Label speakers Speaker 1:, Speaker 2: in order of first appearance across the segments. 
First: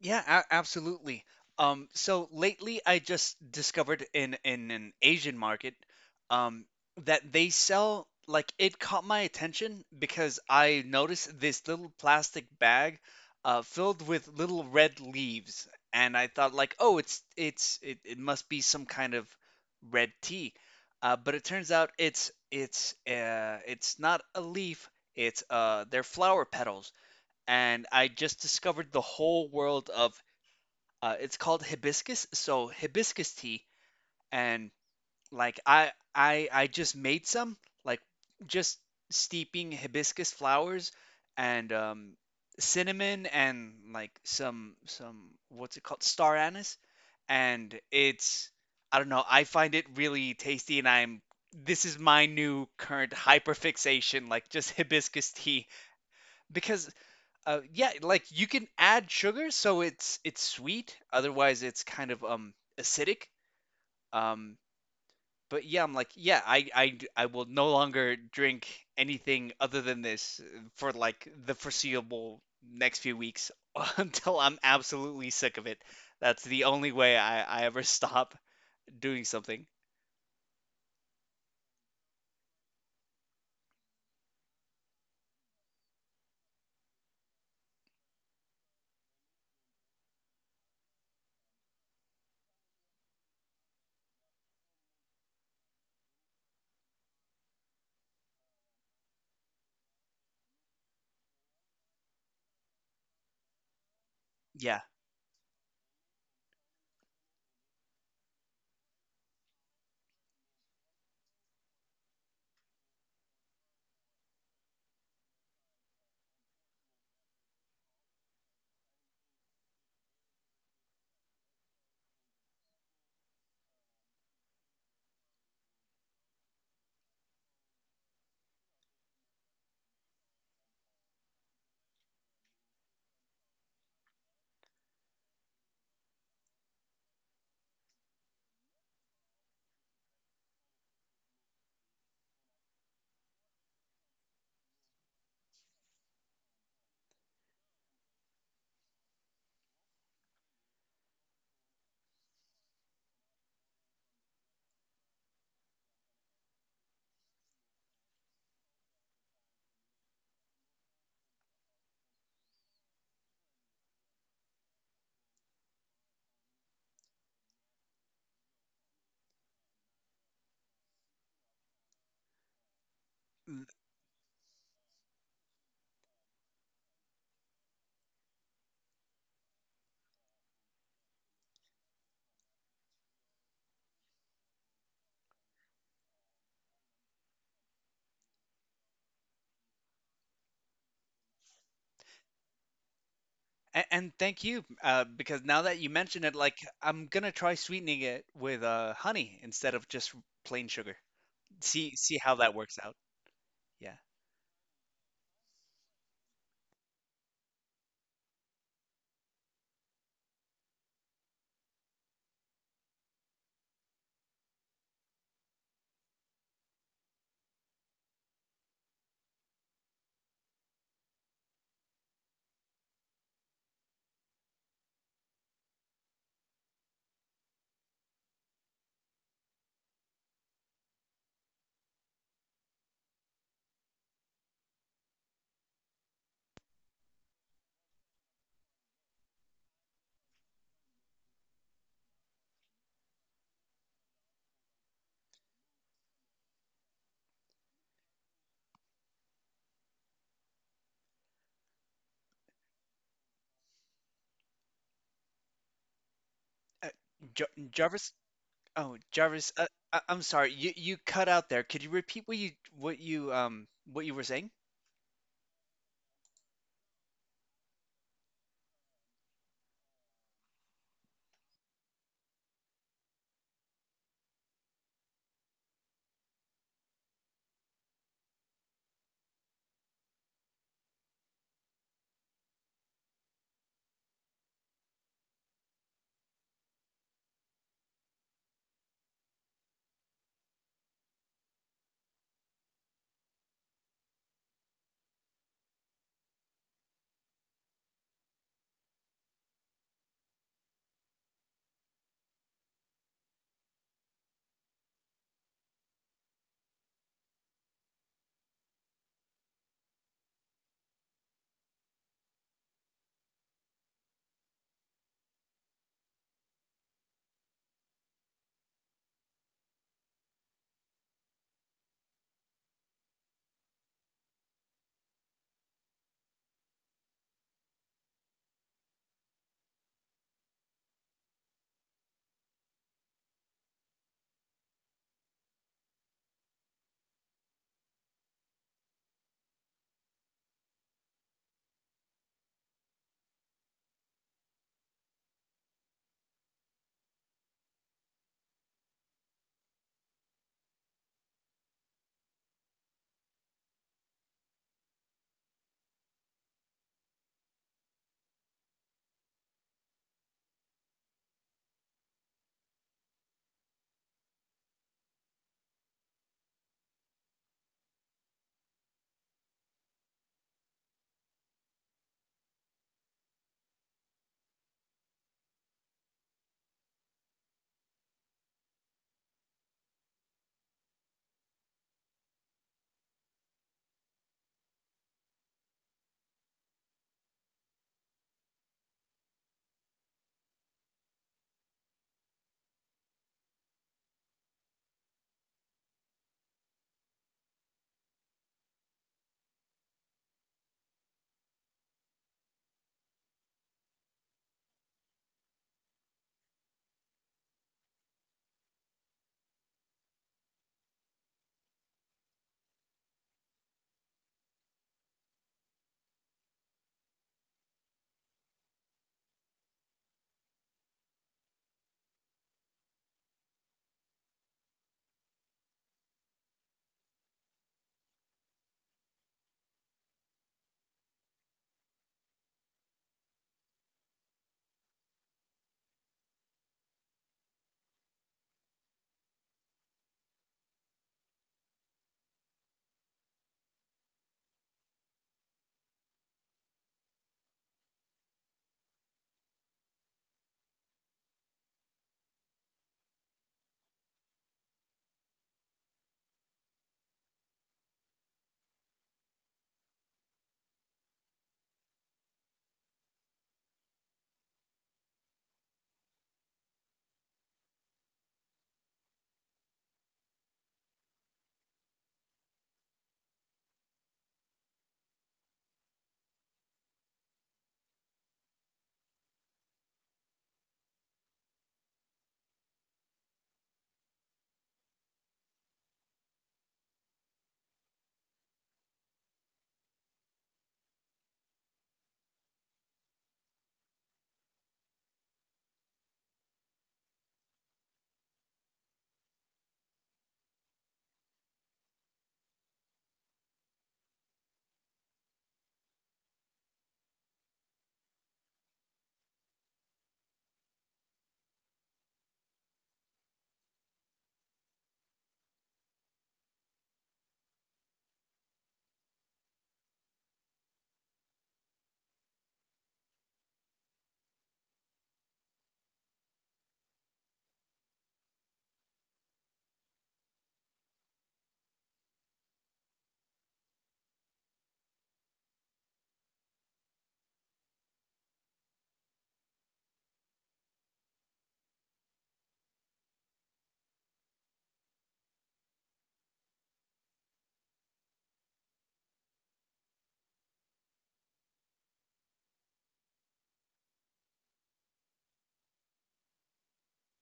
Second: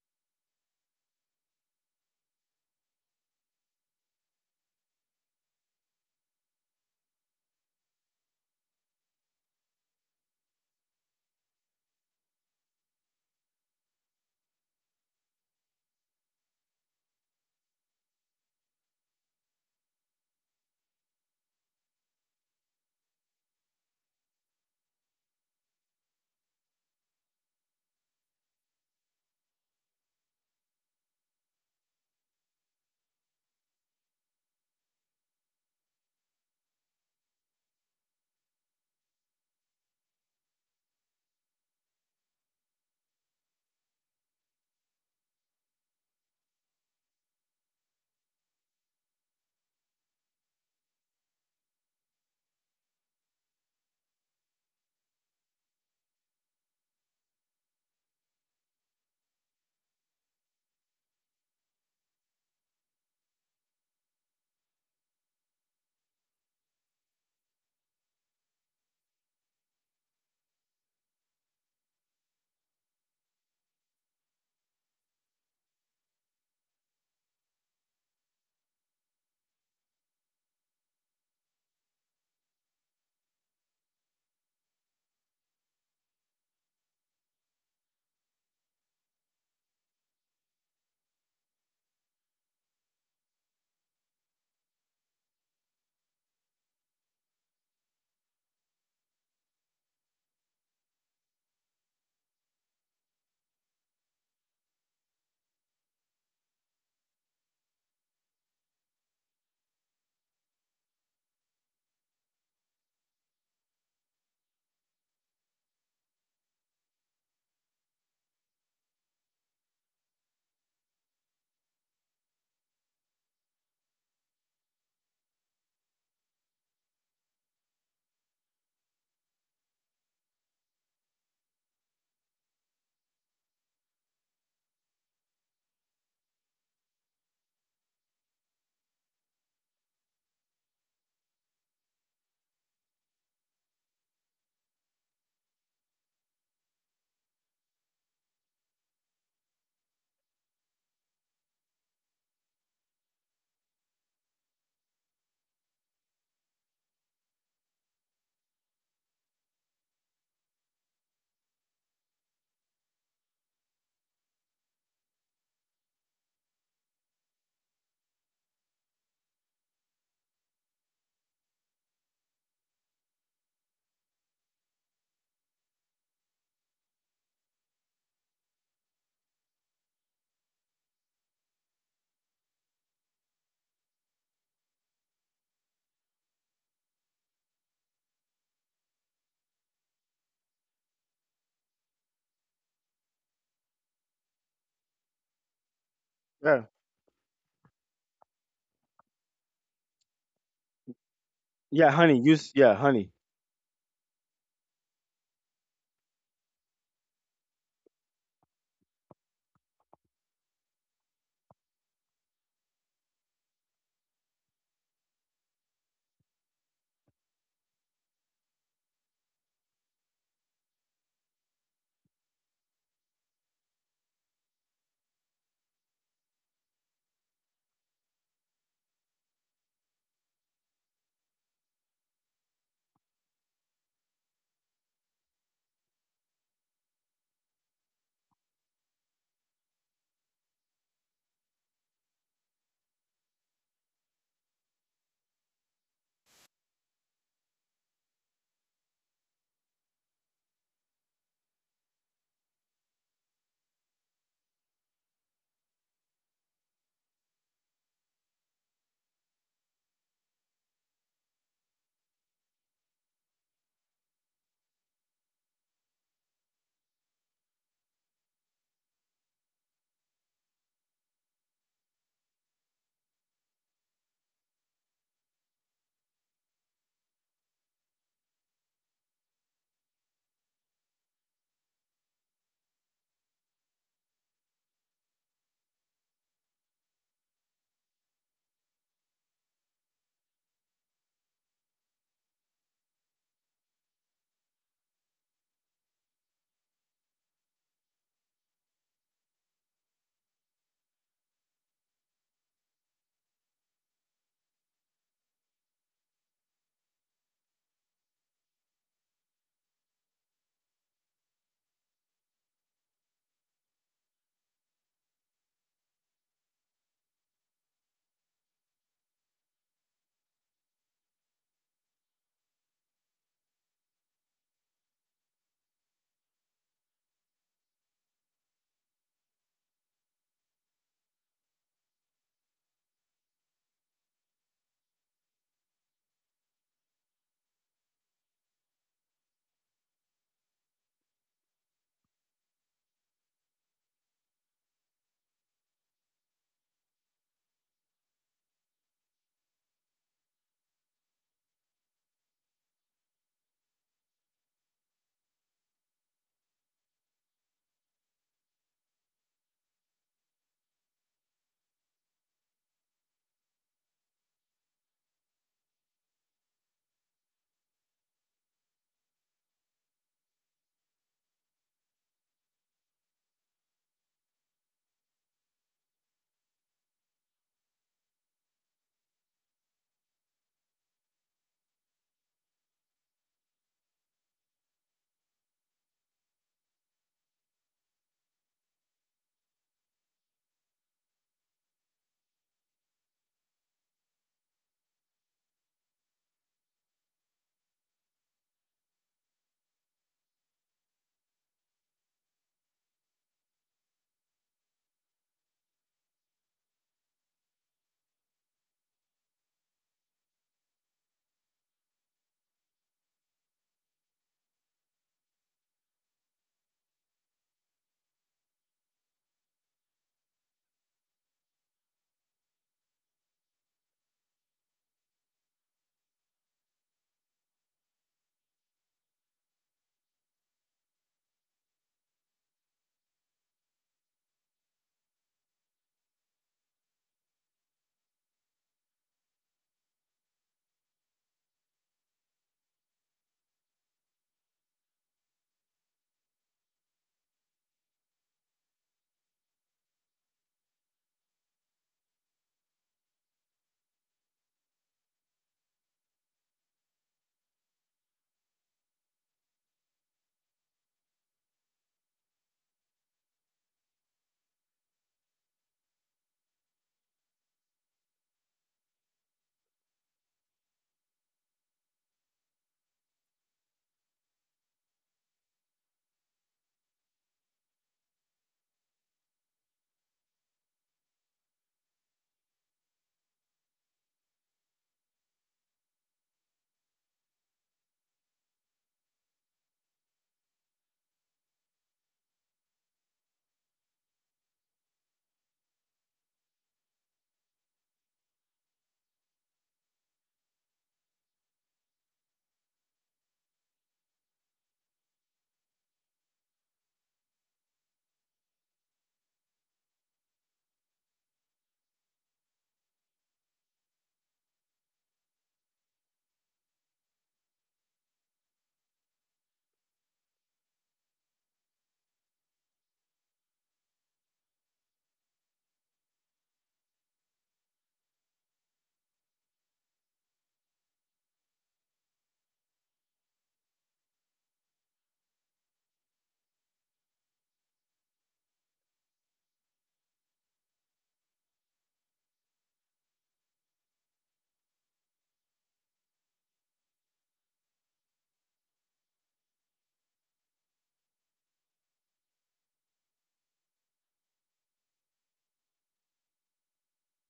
Speaker 1: Absolutely. So lately, I just discovered in an Asian market, um, that they sell, like, it caught my attention because I noticed this little plastic bag, filled with little red leaves, and I thought, like, oh, it must be some kind of red tea, but it turns out it's not a leaf, it's they're flower petals, and I just discovered the whole world of it's called hibiscus. So hibiscus tea, and, like, I just made some, like, just steeping hibiscus flowers and cinnamon and, like, some what's it called, star anise, and it's, I don't know, I find it really tasty, and I'm, this is my new current hyperfixation, like, just hibiscus tea, because yeah, like, you can add sugar, so it's sweet. Otherwise, it's kind of acidic. Um, but yeah, I'm like, yeah, I will no longer drink anything other than this, for, like, the foreseeable next few weeks until I'm absolutely sick of it. That's the only way I ever stop doing something. Yeah. Mm, And thank you, because now that you mention it, like,
Speaker 2: Yeah.
Speaker 1: I'm gonna try sweetening it with honey instead of just plain sugar.
Speaker 2: Yeah,
Speaker 1: see
Speaker 2: honey.
Speaker 1: see how
Speaker 2: Use
Speaker 1: that
Speaker 2: yeah,
Speaker 1: works out.
Speaker 2: honey.
Speaker 1: Yeah. Uh, Jarvis. Oh, Jarvis. I'm sorry. You cut out there. Could you repeat what you, what you were saying?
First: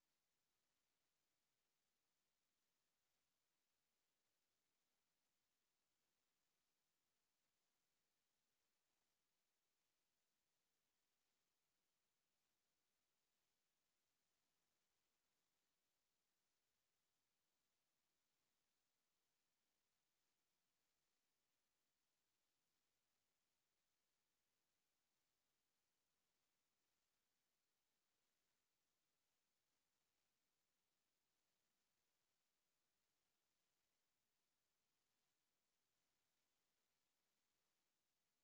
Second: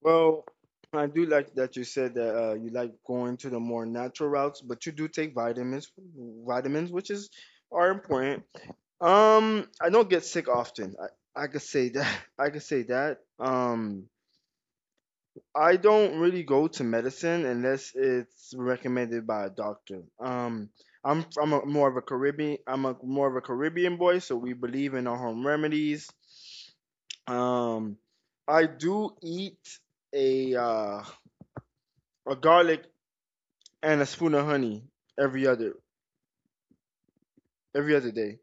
Speaker 2: Well, I do like that you said that you like going to the more natural routes, but you do take vitamins, vitamins, which is are important. I don't get sick often. I could say that. I could say that. I don't really go to medicine unless it's recommended by a doctor. I'm a, more of a Caribbean. I'm a more of a Caribbean boy, so we believe in our home remedies. Um, I do eat a uh, a garlic and a spoon of honey every other every other day.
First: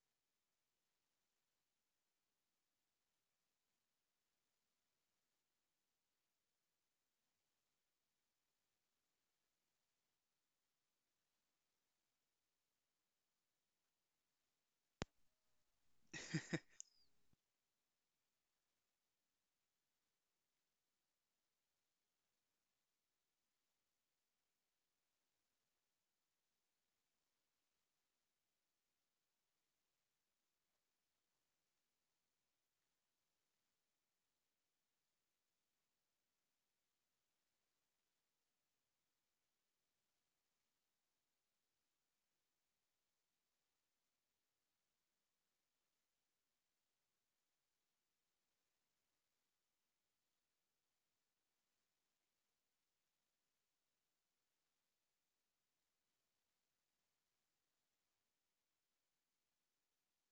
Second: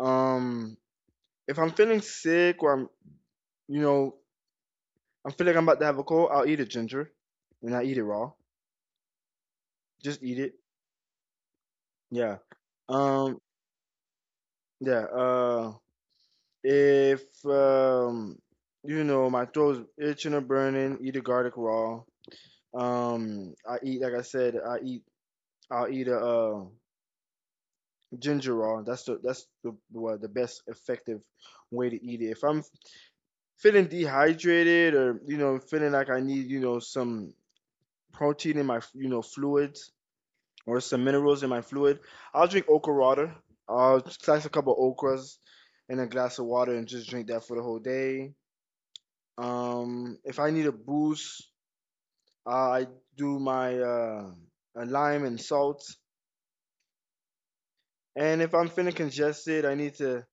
Speaker 2: Um, if I'm feeling sick or I'm you know I'm feeling like I'm about to have a cold, I'll eat a ginger and I eat it raw. Just eat it. Yeah. Um. Yeah. If. You know my throat's itching or burning, eat a garlic raw. I eat like I said. I eat. I'll eat a ginger ale. That's the well, the best effective way to eat it. If I'm feeling dehydrated or feeling like I need some protein in my fluids or some minerals in my fluid, I'll drink okra water. I'll slice a couple of okras in a glass of water and just drink that for the whole day. If I need a boost, I do my a lime and salt. And if I'm feeling congested, I need to,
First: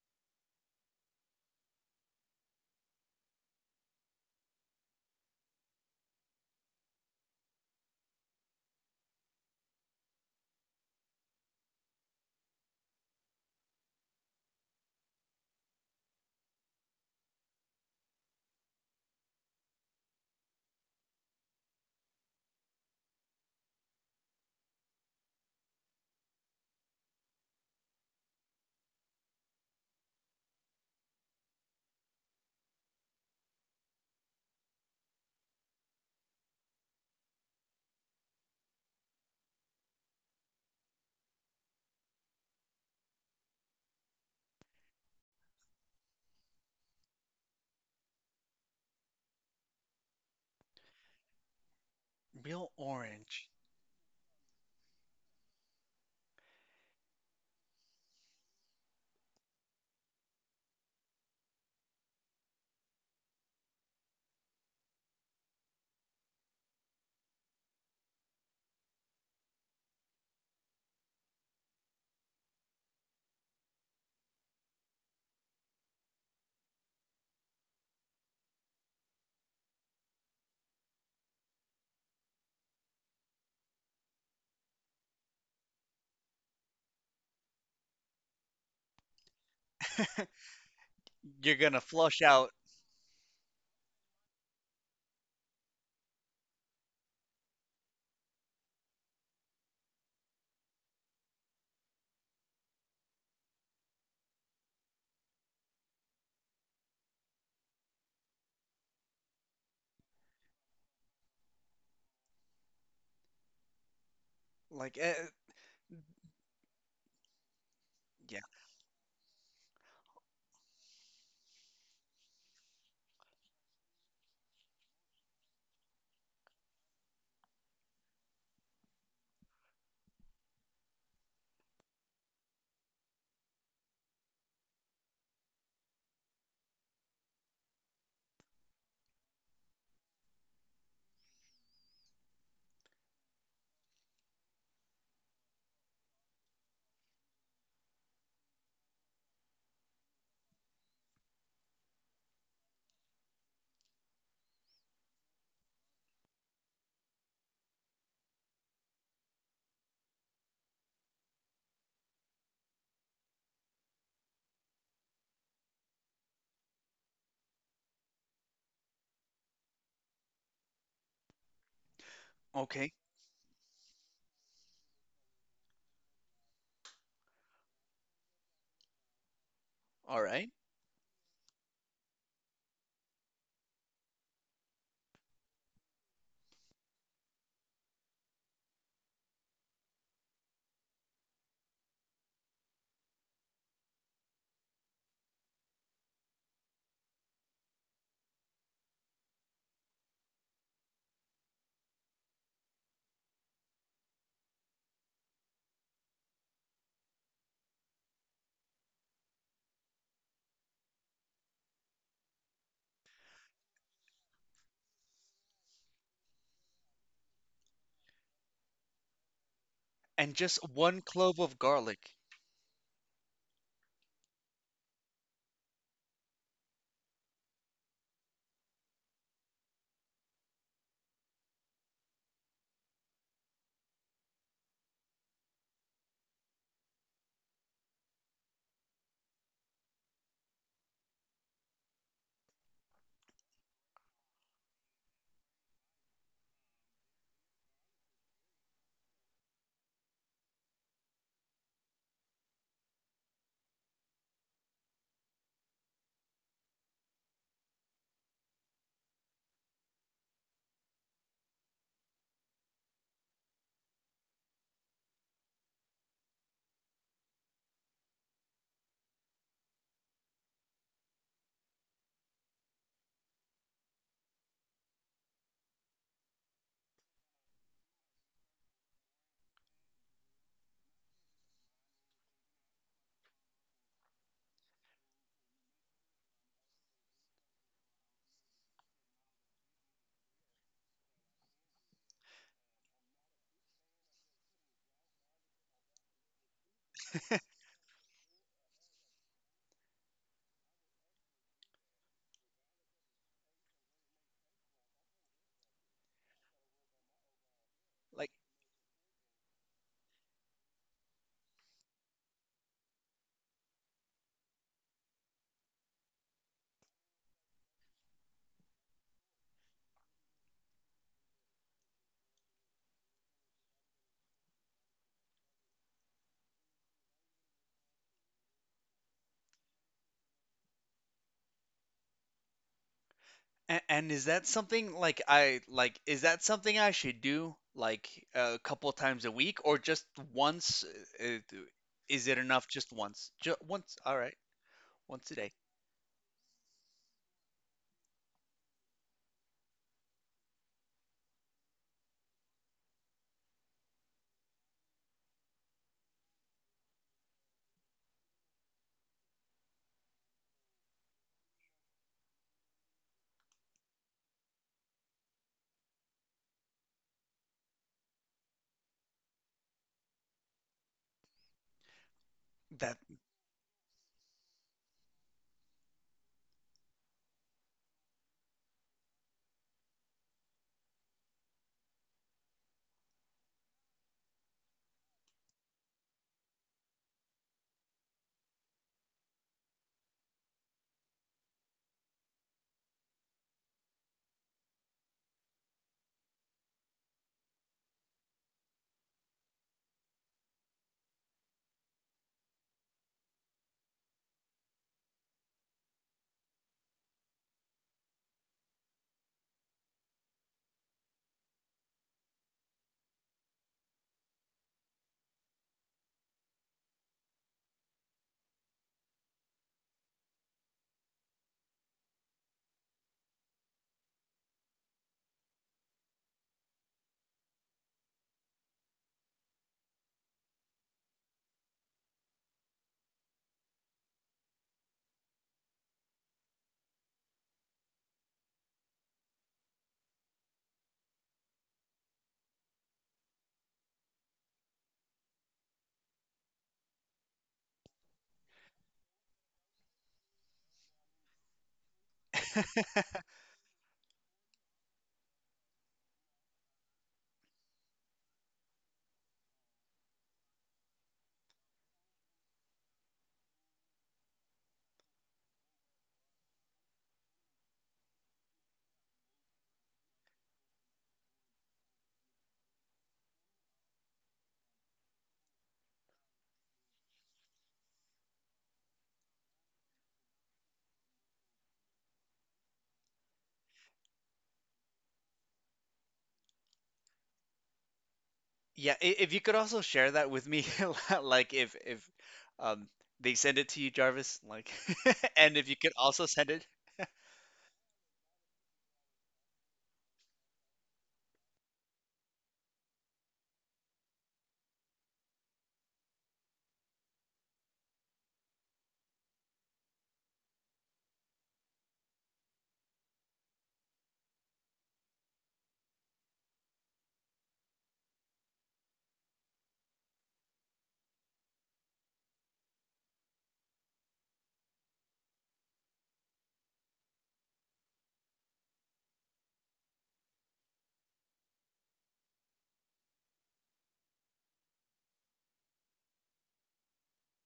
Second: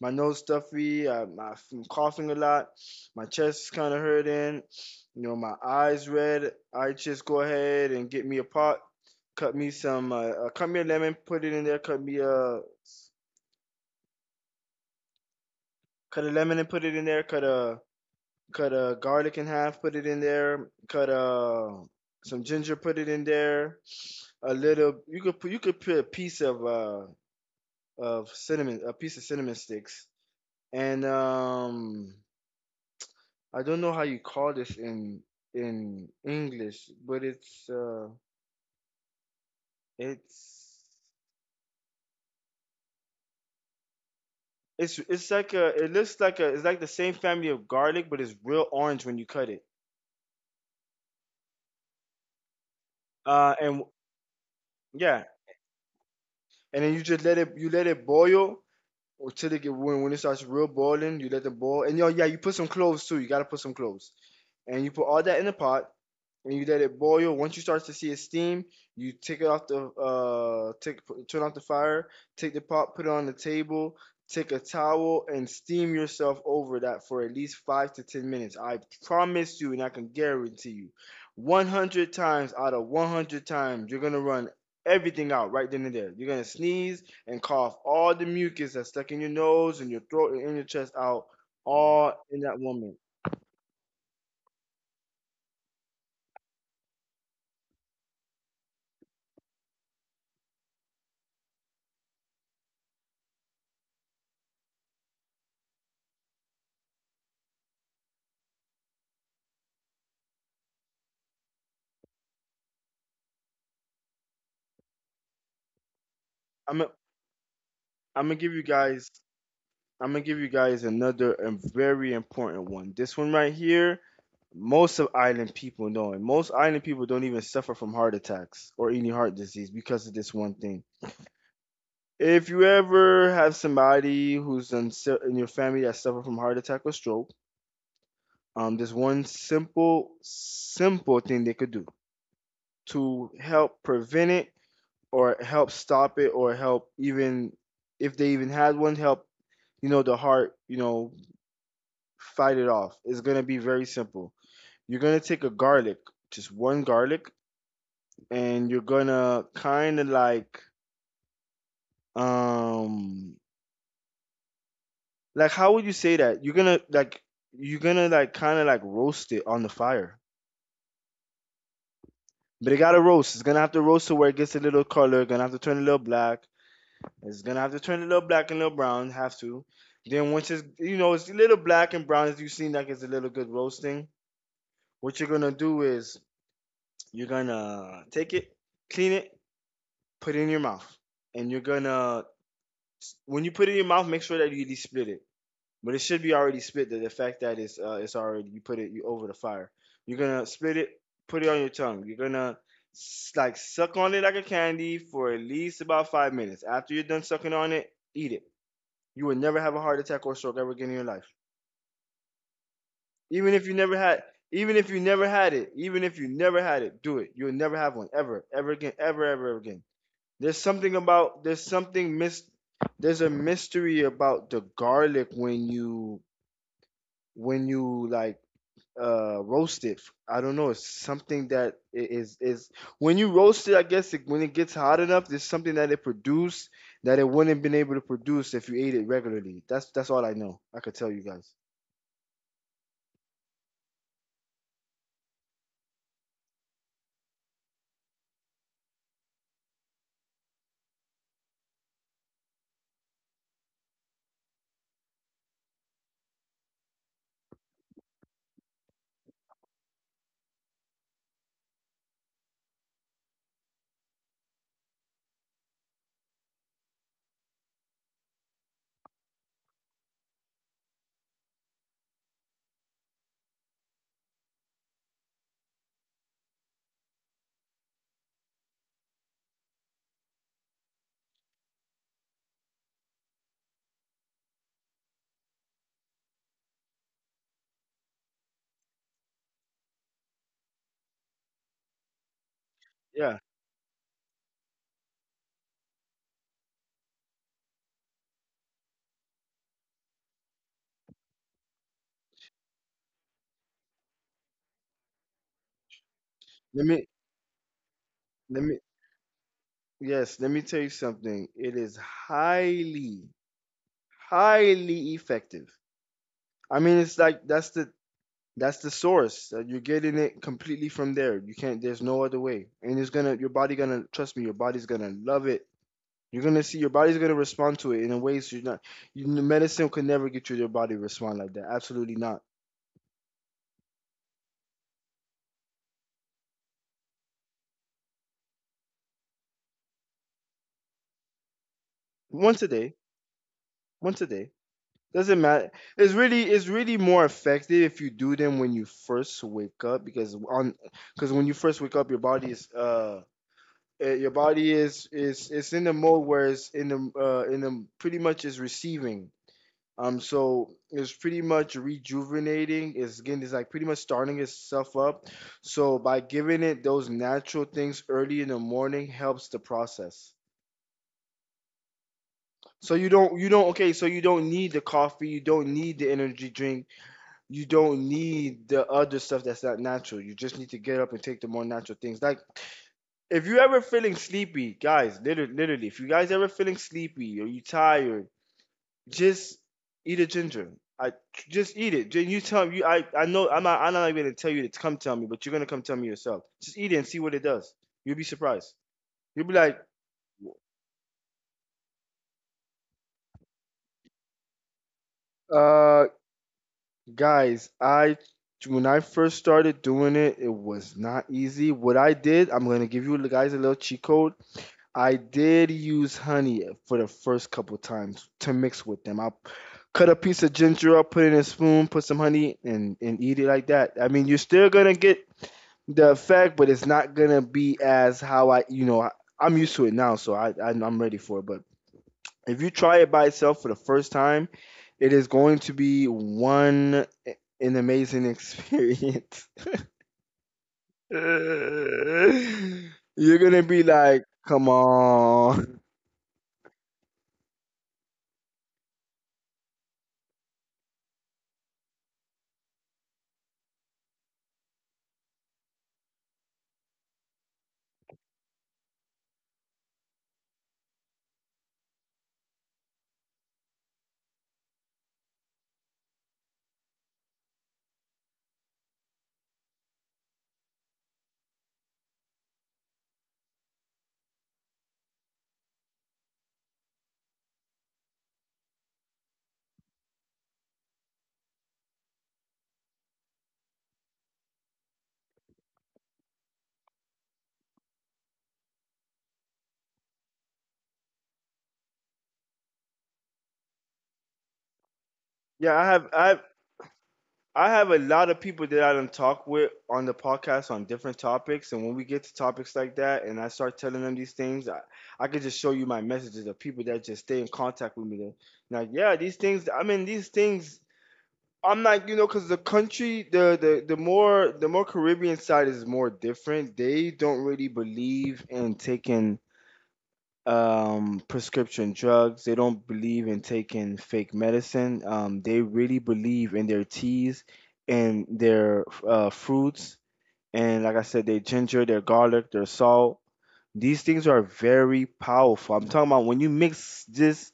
Speaker 2: my nose stuffy, I'm coughing a lot, my chest is kind of hurting, my eyes red. I just go ahead and get me a pot, cut me some, cut me a lemon, put it in there, cut me a, cut a lemon and put it in there, cut a garlic in half, put it in there, some ginger, put it in there, a little, you could put a piece of cinnamon, a piece of cinnamon sticks and I don't know how you call this in English, but it's it's like a it looks like a it's like the same family of garlic, but it's real orange when you cut it.
Speaker 1: Real orange.
Speaker 2: And yeah, and then you just let it you let it boil until it get when it starts real boiling, you let it boil. And yo yeah, you put some cloves too. You gotta put some cloves, and you put all that in the pot. And you let it boil. Once you start to see it steam, you take it off the take turn off the fire, take the pot, put it on the table, take a towel and steam yourself over that for at least 5 to 10 minutes. I promise you and I can guarantee you 100 times out of 100 times you're going to run everything out right then and there. You're going to sneeze and cough all the mucus that's stuck in your nose and your throat and in your chest out
Speaker 1: You're gonna
Speaker 2: all
Speaker 1: flush
Speaker 2: in
Speaker 1: out
Speaker 2: that 1 minute.
Speaker 1: like
Speaker 2: I'm gonna- I'm gonna
Speaker 1: yeah.
Speaker 2: give you guys I'm gonna give you guys another and very important one. This one right here, most of island people know, and most island people don't even suffer from heart attacks or any heart disease because of this one thing. If you ever have somebody who's in your family that suffered from heart attack or stroke, there's one simple, simple thing they could do to help prevent it or help stop it or help even if they even had one help, the heart, fight it off. It's gonna be very simple. You're gonna take a garlic, just one garlic, and you're gonna kind of um like how would you say that? You're gonna like kind of like roast it on the fire. But it
Speaker 1: Okay.
Speaker 2: gotta roast. It's gonna have to roast to where it gets a little color. Gonna have to turn a little black. It's gonna have to turn a little black and a little brown. Have to.
Speaker 1: All
Speaker 2: Then once
Speaker 1: right.
Speaker 2: it's you know it's a little black and brown, as you have seen like it's a little good roasting. What you're gonna do is you're gonna take it, clean it, put it in your mouth, and you're gonna when you put it in your mouth, make sure that you at split it. But it should be already split. The fact that it's already you put it you over the fire. You're gonna split it, put it on your tongue. You're gonna like suck on it like a candy for at least about 5 minutes. After you're done sucking on it, eat it. You will never have a heart attack or stroke ever again in your life. Even if you never had, even if you never had it, even if you never had it, do it. You'll never have one ever, ever again, ever, ever, ever again.
Speaker 1: And
Speaker 2: There's
Speaker 1: just
Speaker 2: something
Speaker 1: one clove
Speaker 2: about
Speaker 1: of
Speaker 2: there's
Speaker 1: garlic.
Speaker 2: something mis there's a mystery about the garlic when you like roast it. I don't know. It's something that is when you roast it. I guess it, when it gets hot enough, there's something that it produced that it wouldn't have been able to produce if you ate it regularly. That's all I know. I could tell you guys. Yeah. Let me
Speaker 1: Like
Speaker 2: let me yes. Let me tell you something. It is highly highly effective. I mean, it's like that's the source. You're getting it completely from there. You can't. There's no other way. And it's gonna. Your body gonna. Trust me. Your body's gonna love it. You're gonna see. Your body's gonna respond to it in a way so you're not. You, medicine could never get your body to respond like that. Absolutely not.
Speaker 1: and is that something, like, I, like, is that something I should do, like, a couple times a week or just once? Uh, uh, Is it
Speaker 2: Once
Speaker 1: enough
Speaker 2: a
Speaker 1: just
Speaker 2: day.
Speaker 1: once? Just once. All
Speaker 2: Once a
Speaker 1: right.
Speaker 2: day.
Speaker 1: Once a
Speaker 2: Doesn't
Speaker 1: day.
Speaker 2: matter. It's really. It's really more effective if you do them when you first wake up because on. Because when you first wake up, your body is. Your body is it's in the mode where it's in the pretty much is receiving. So it's pretty much rejuvenating. It's again, it's like pretty much starting itself up. So by giving it those natural things early in the morning helps the process. So
Speaker 1: That
Speaker 2: you don't, okay, so you don't need the coffee, you don't need the energy drink, you don't need the other stuff that's not natural. You just need to get up and take the more natural things. Like if you're ever feeling sleepy, guys, literally, literally, if you guys ever feeling sleepy or you tired, just eat a ginger. I just eat it. You tell you. I know. I'm not. I'm not even gonna tell you to come tell me, but you're gonna come tell me yourself. Just eat it and see what it does. You'll be surprised. You'll be like, uh, guys, I when I first started doing it, it was not easy. What I did, I'm gonna give you guys a little cheat code. I did use honey for the first couple times to mix with them. I cut a piece of ginger up, put it in a spoon, put some honey, and eat it like that. I mean, you're still gonna get the effect, but it's not gonna be as how I, you know, I, I'm used to it now, so I'm ready for it. But if you try it by itself for the first time, it is going to be one an amazing experience. You're gonna be like, come on.
Speaker 1: Yeah, if you could also share that with me, like, if um they send it to you, Jarvis, like, and if
Speaker 2: Yeah,
Speaker 1: you could also send it,
Speaker 2: I have a lot of people that I done talk with on the podcast on different topics, and when we get to topics like that, and I start telling them these things, I could just show you my messages of people that just stay in contact with me. They're like, yeah, these things. I mean, these things. I'm not, because the country, the more Caribbean side is more different. They don't really believe in taking prescription drugs. They don't believe in taking fake medicine. They really believe in their teas and their fruits. And like I said, their ginger, their garlic, their salt. These things are very powerful. I'm talking about when you mix this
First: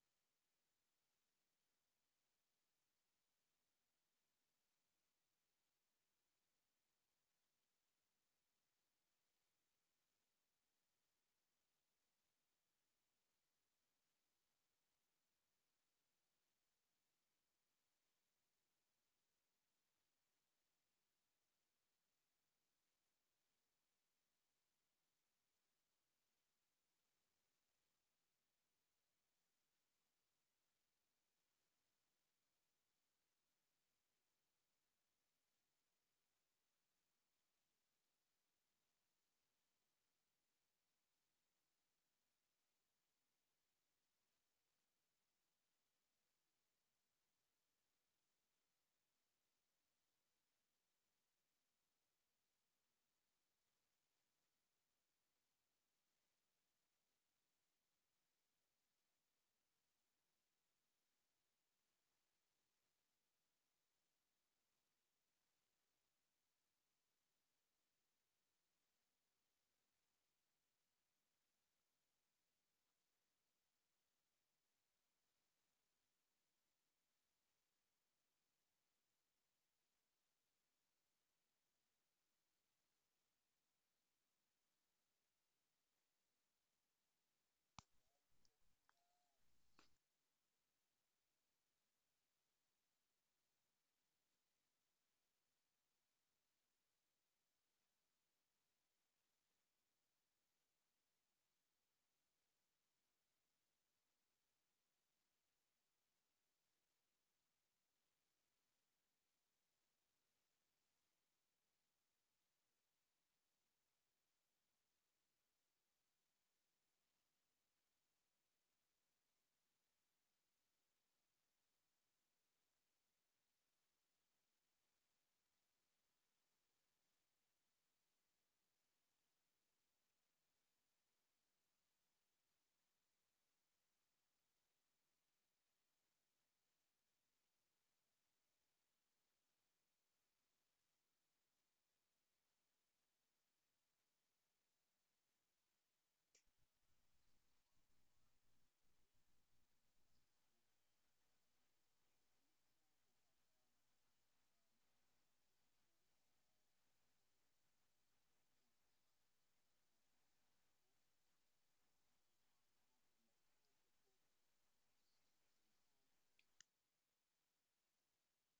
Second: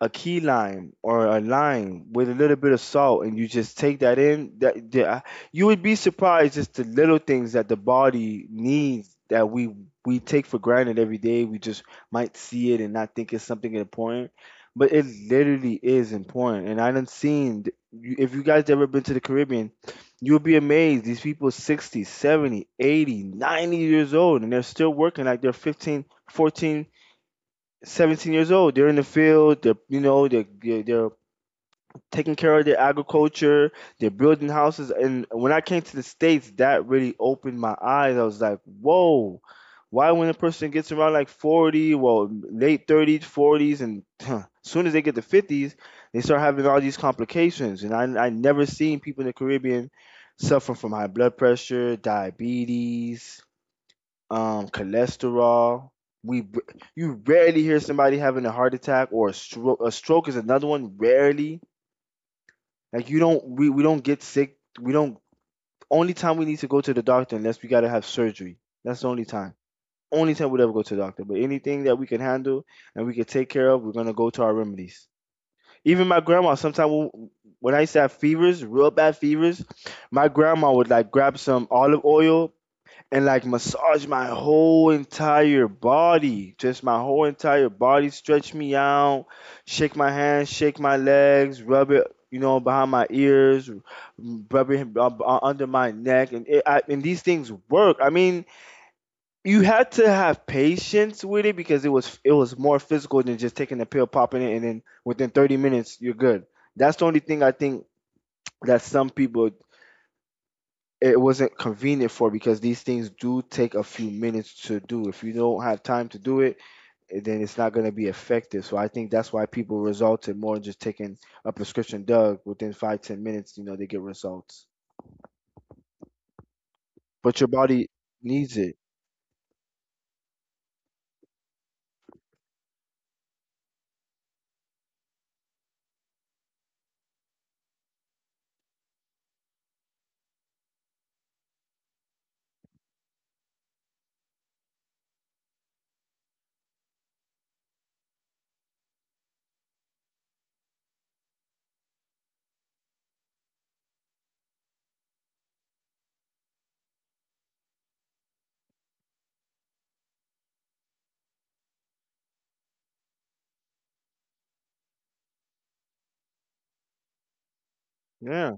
Speaker 2: a key lime or a lime with a little bit of salt and you just take that in that. You would be surprised just the little things that the body needs that we take for granted every day. We just might see it and not think it's something important, but it literally is important. And I done seen if you guys ever been to the Caribbean, you'll be amazed. These people 60 70 80 90 years old, and they're still working like they're 15 14 17 years old. They're in the field. They're you know they're taking care of their agriculture. They're building houses. And when I came to the States, that really opened my eyes. I was like, whoa. Why when a person gets around like 40, well, late 30s, 40s, and as soon as they get to 50s, they start having all these complications. And I never seen people in the Caribbean suffering from high blood pressure, diabetes, cholesterol. You rarely hear somebody having a heart attack or a stroke. A stroke is another one. Rarely, like you don't we don't get sick. We don't. Only time we need to go to the doctor unless we gotta have surgery. That's the only time. Only time we'd ever go to the doctor. But anything that we can handle and we can take care of, we're gonna go to our remedies. Even my grandma, sometimes when I used to have fevers, real bad fevers, my grandma would like grab some olive oil, and like massage my whole entire body, just my whole entire body, stretch me out, shake my hands, shake my legs, rub it, behind my ears, rub it under my neck, and and these things work. I mean, you had to have patience with it because it was more physical than just taking a pill, popping it, and then within 30 minutes you're good. That's the only thing I think that some people it wasn't convenient for because these things do take a few minutes to do. If you don't have time to do it, then it's not going to be effective. So I think that's why people resulted more in just taking a prescription drug within 5-10 minutes. You know, they get results, but your body needs it. Yeah,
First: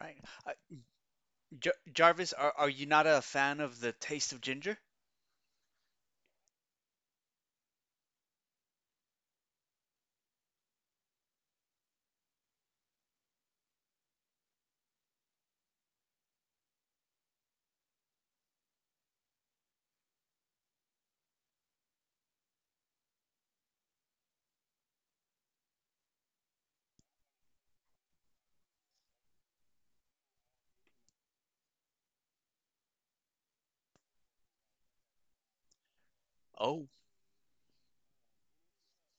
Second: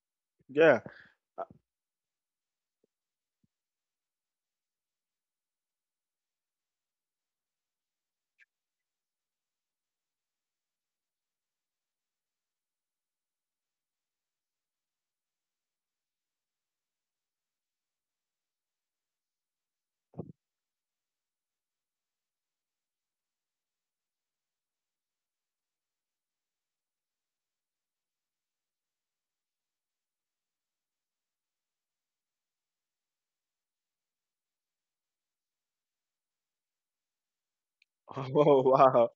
Speaker 1: right? Uh,
Speaker 2: yeah.
Speaker 1: Jarvis, are you not a fan of the taste of ginger? Oh.
Speaker 2: Oh wow.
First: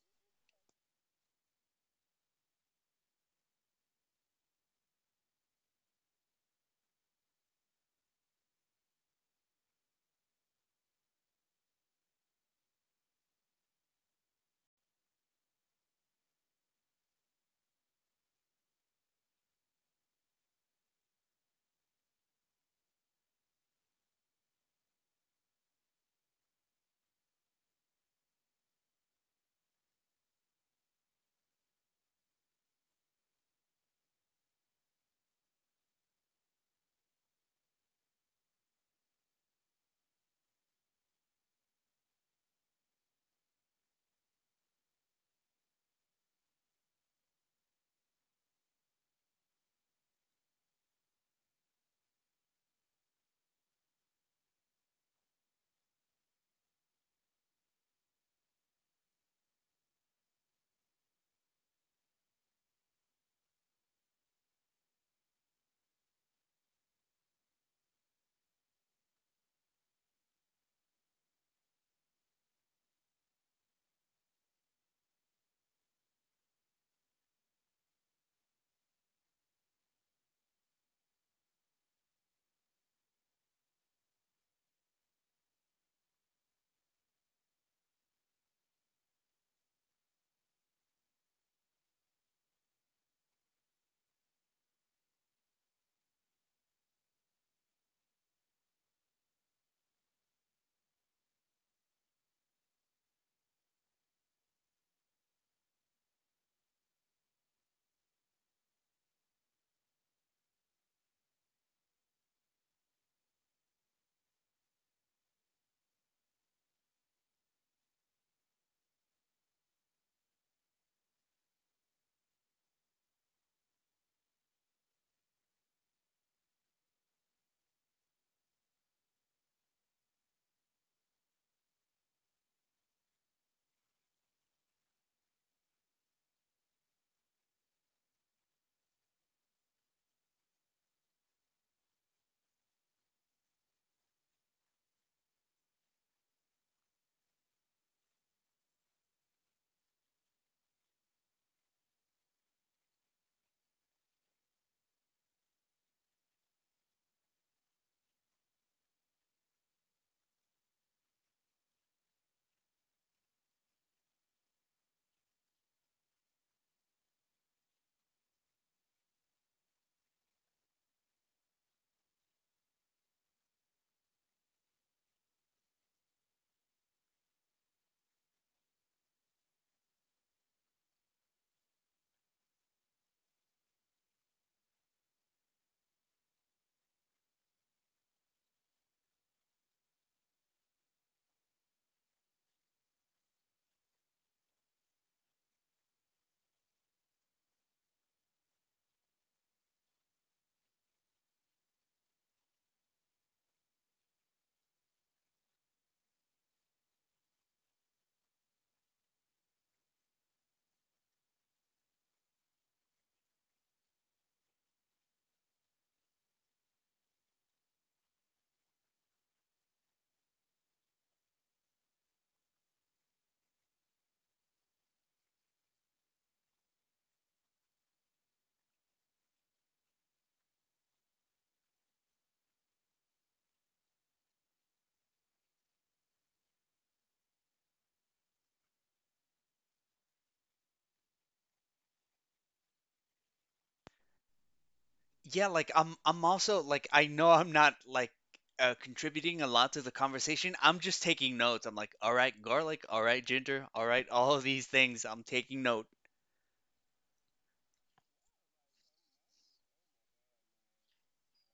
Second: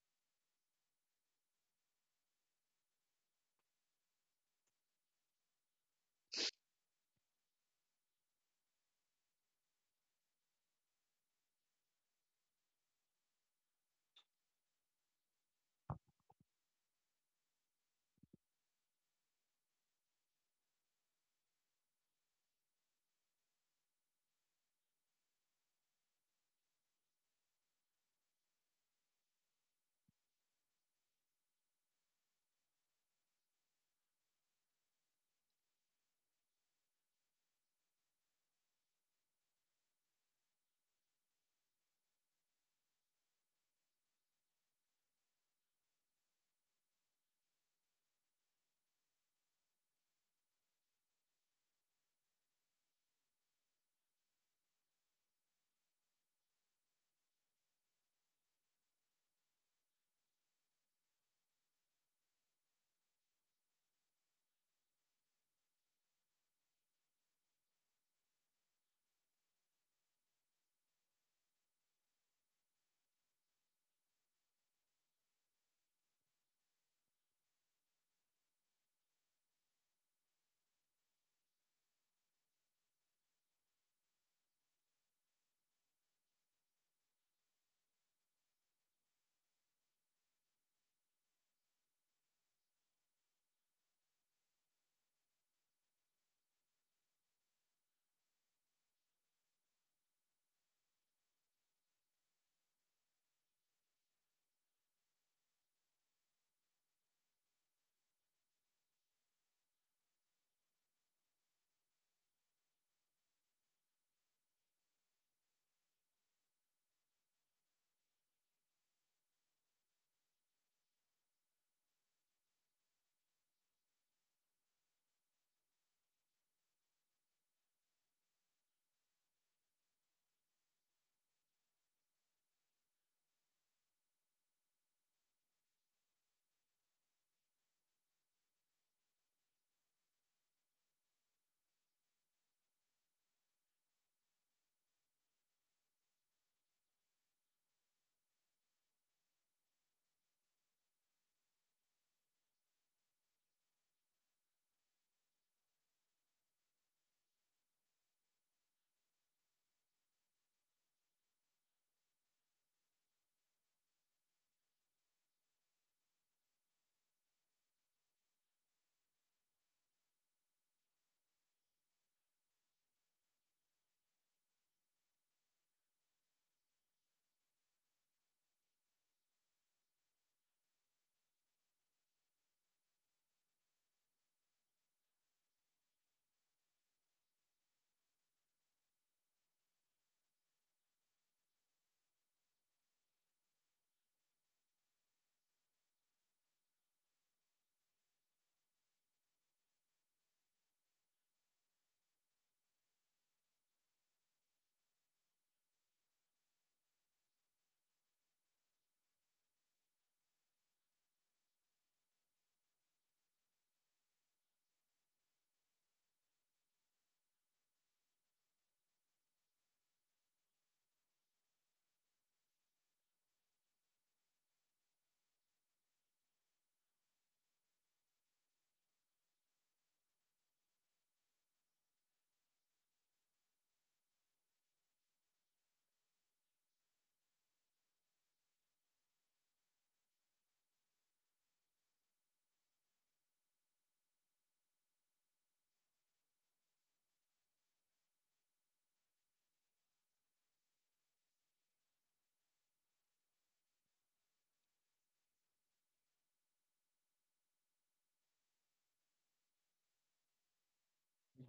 Speaker 1: Yeah, like, I'm also, like, I know I'm not, like, contributing a lot to the conversation. I'm just taking notes. I'm like, all right, garlic, all right, ginger, all right, all of these things. I'm taking note.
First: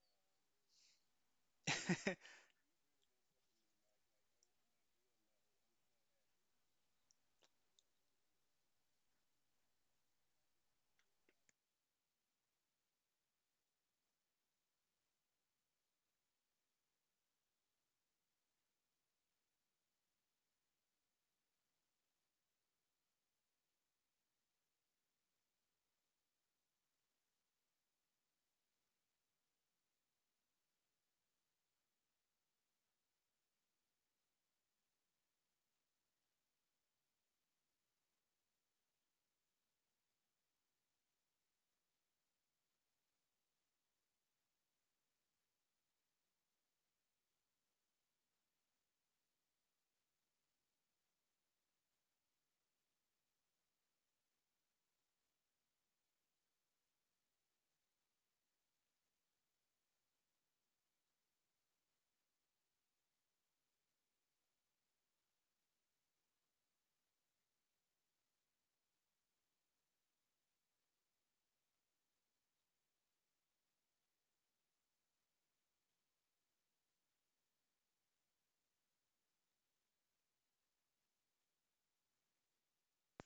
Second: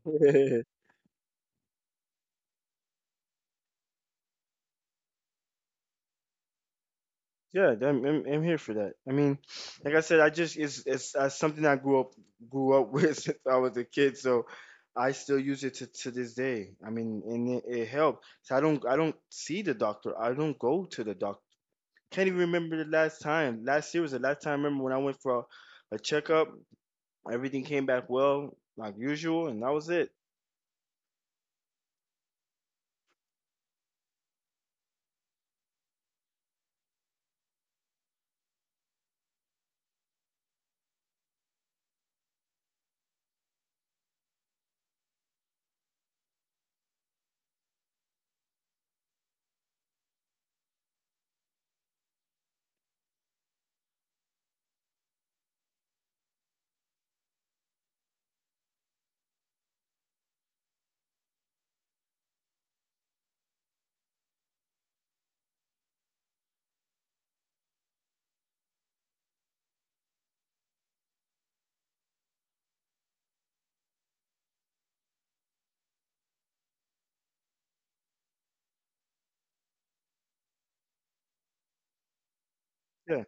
Speaker 2: Yeah, I'm here for that. I mean, like I said, I just it's something I grew up with since I was a kid, so I still use it to this day. I mean, and it helped. So I don't see the doctor. I don't go to the doctor. Can't even remember the last time. Last year was the last time I remember when I went for a checkup. Everything came back well, like usual, and that was it. Yeah,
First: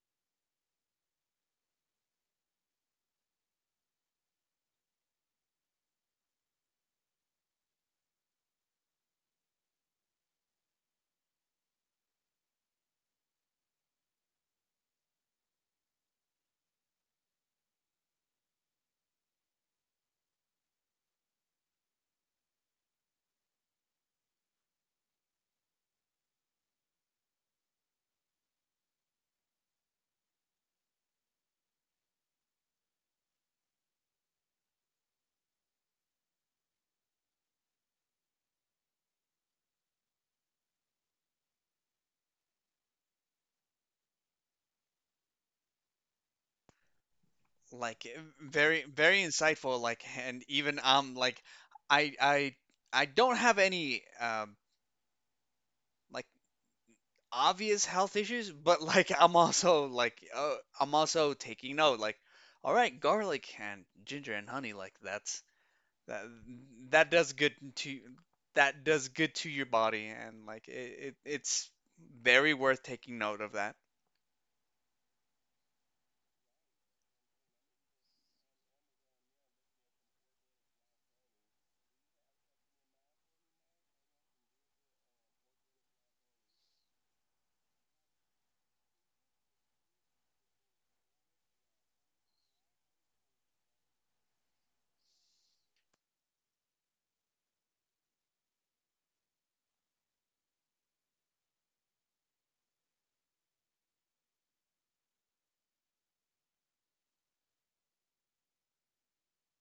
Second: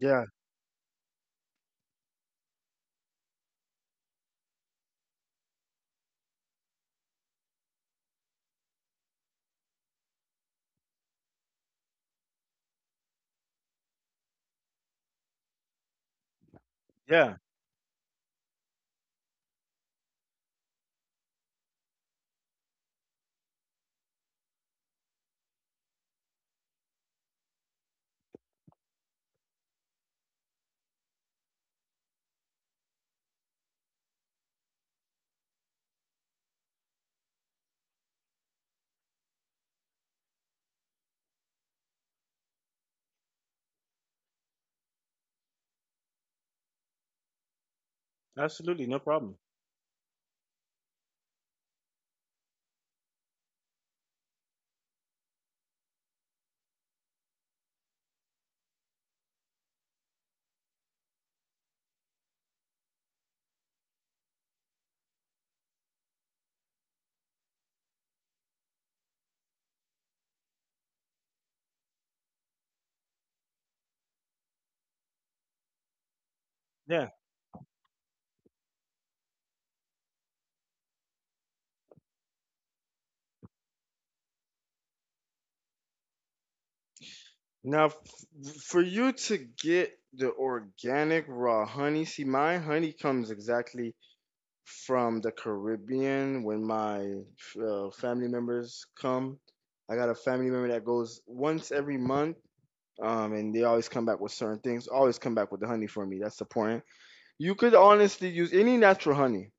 Speaker 2: yeah, yeah.
Speaker 1: Like very
Speaker 2: Absolutely, no
Speaker 1: very
Speaker 2: problem.
Speaker 1: insightful, like, and even like, i i I don't have any like obvious health issues, but like, I'm also like, I'm also taking note, like, all right, garlic and ginger and honey, like, that that does good to that does good to your body, and like, it's very worth taking note of that.
Speaker 2: Yeah. Now, for you to get the organic raw honey, see, my honey comes exactly from the Caribbean when my family members come. I got a family member that goes once every month, and they always come back with certain things, always come back with the honey for me. That's the point. You could honestly use any natural honey.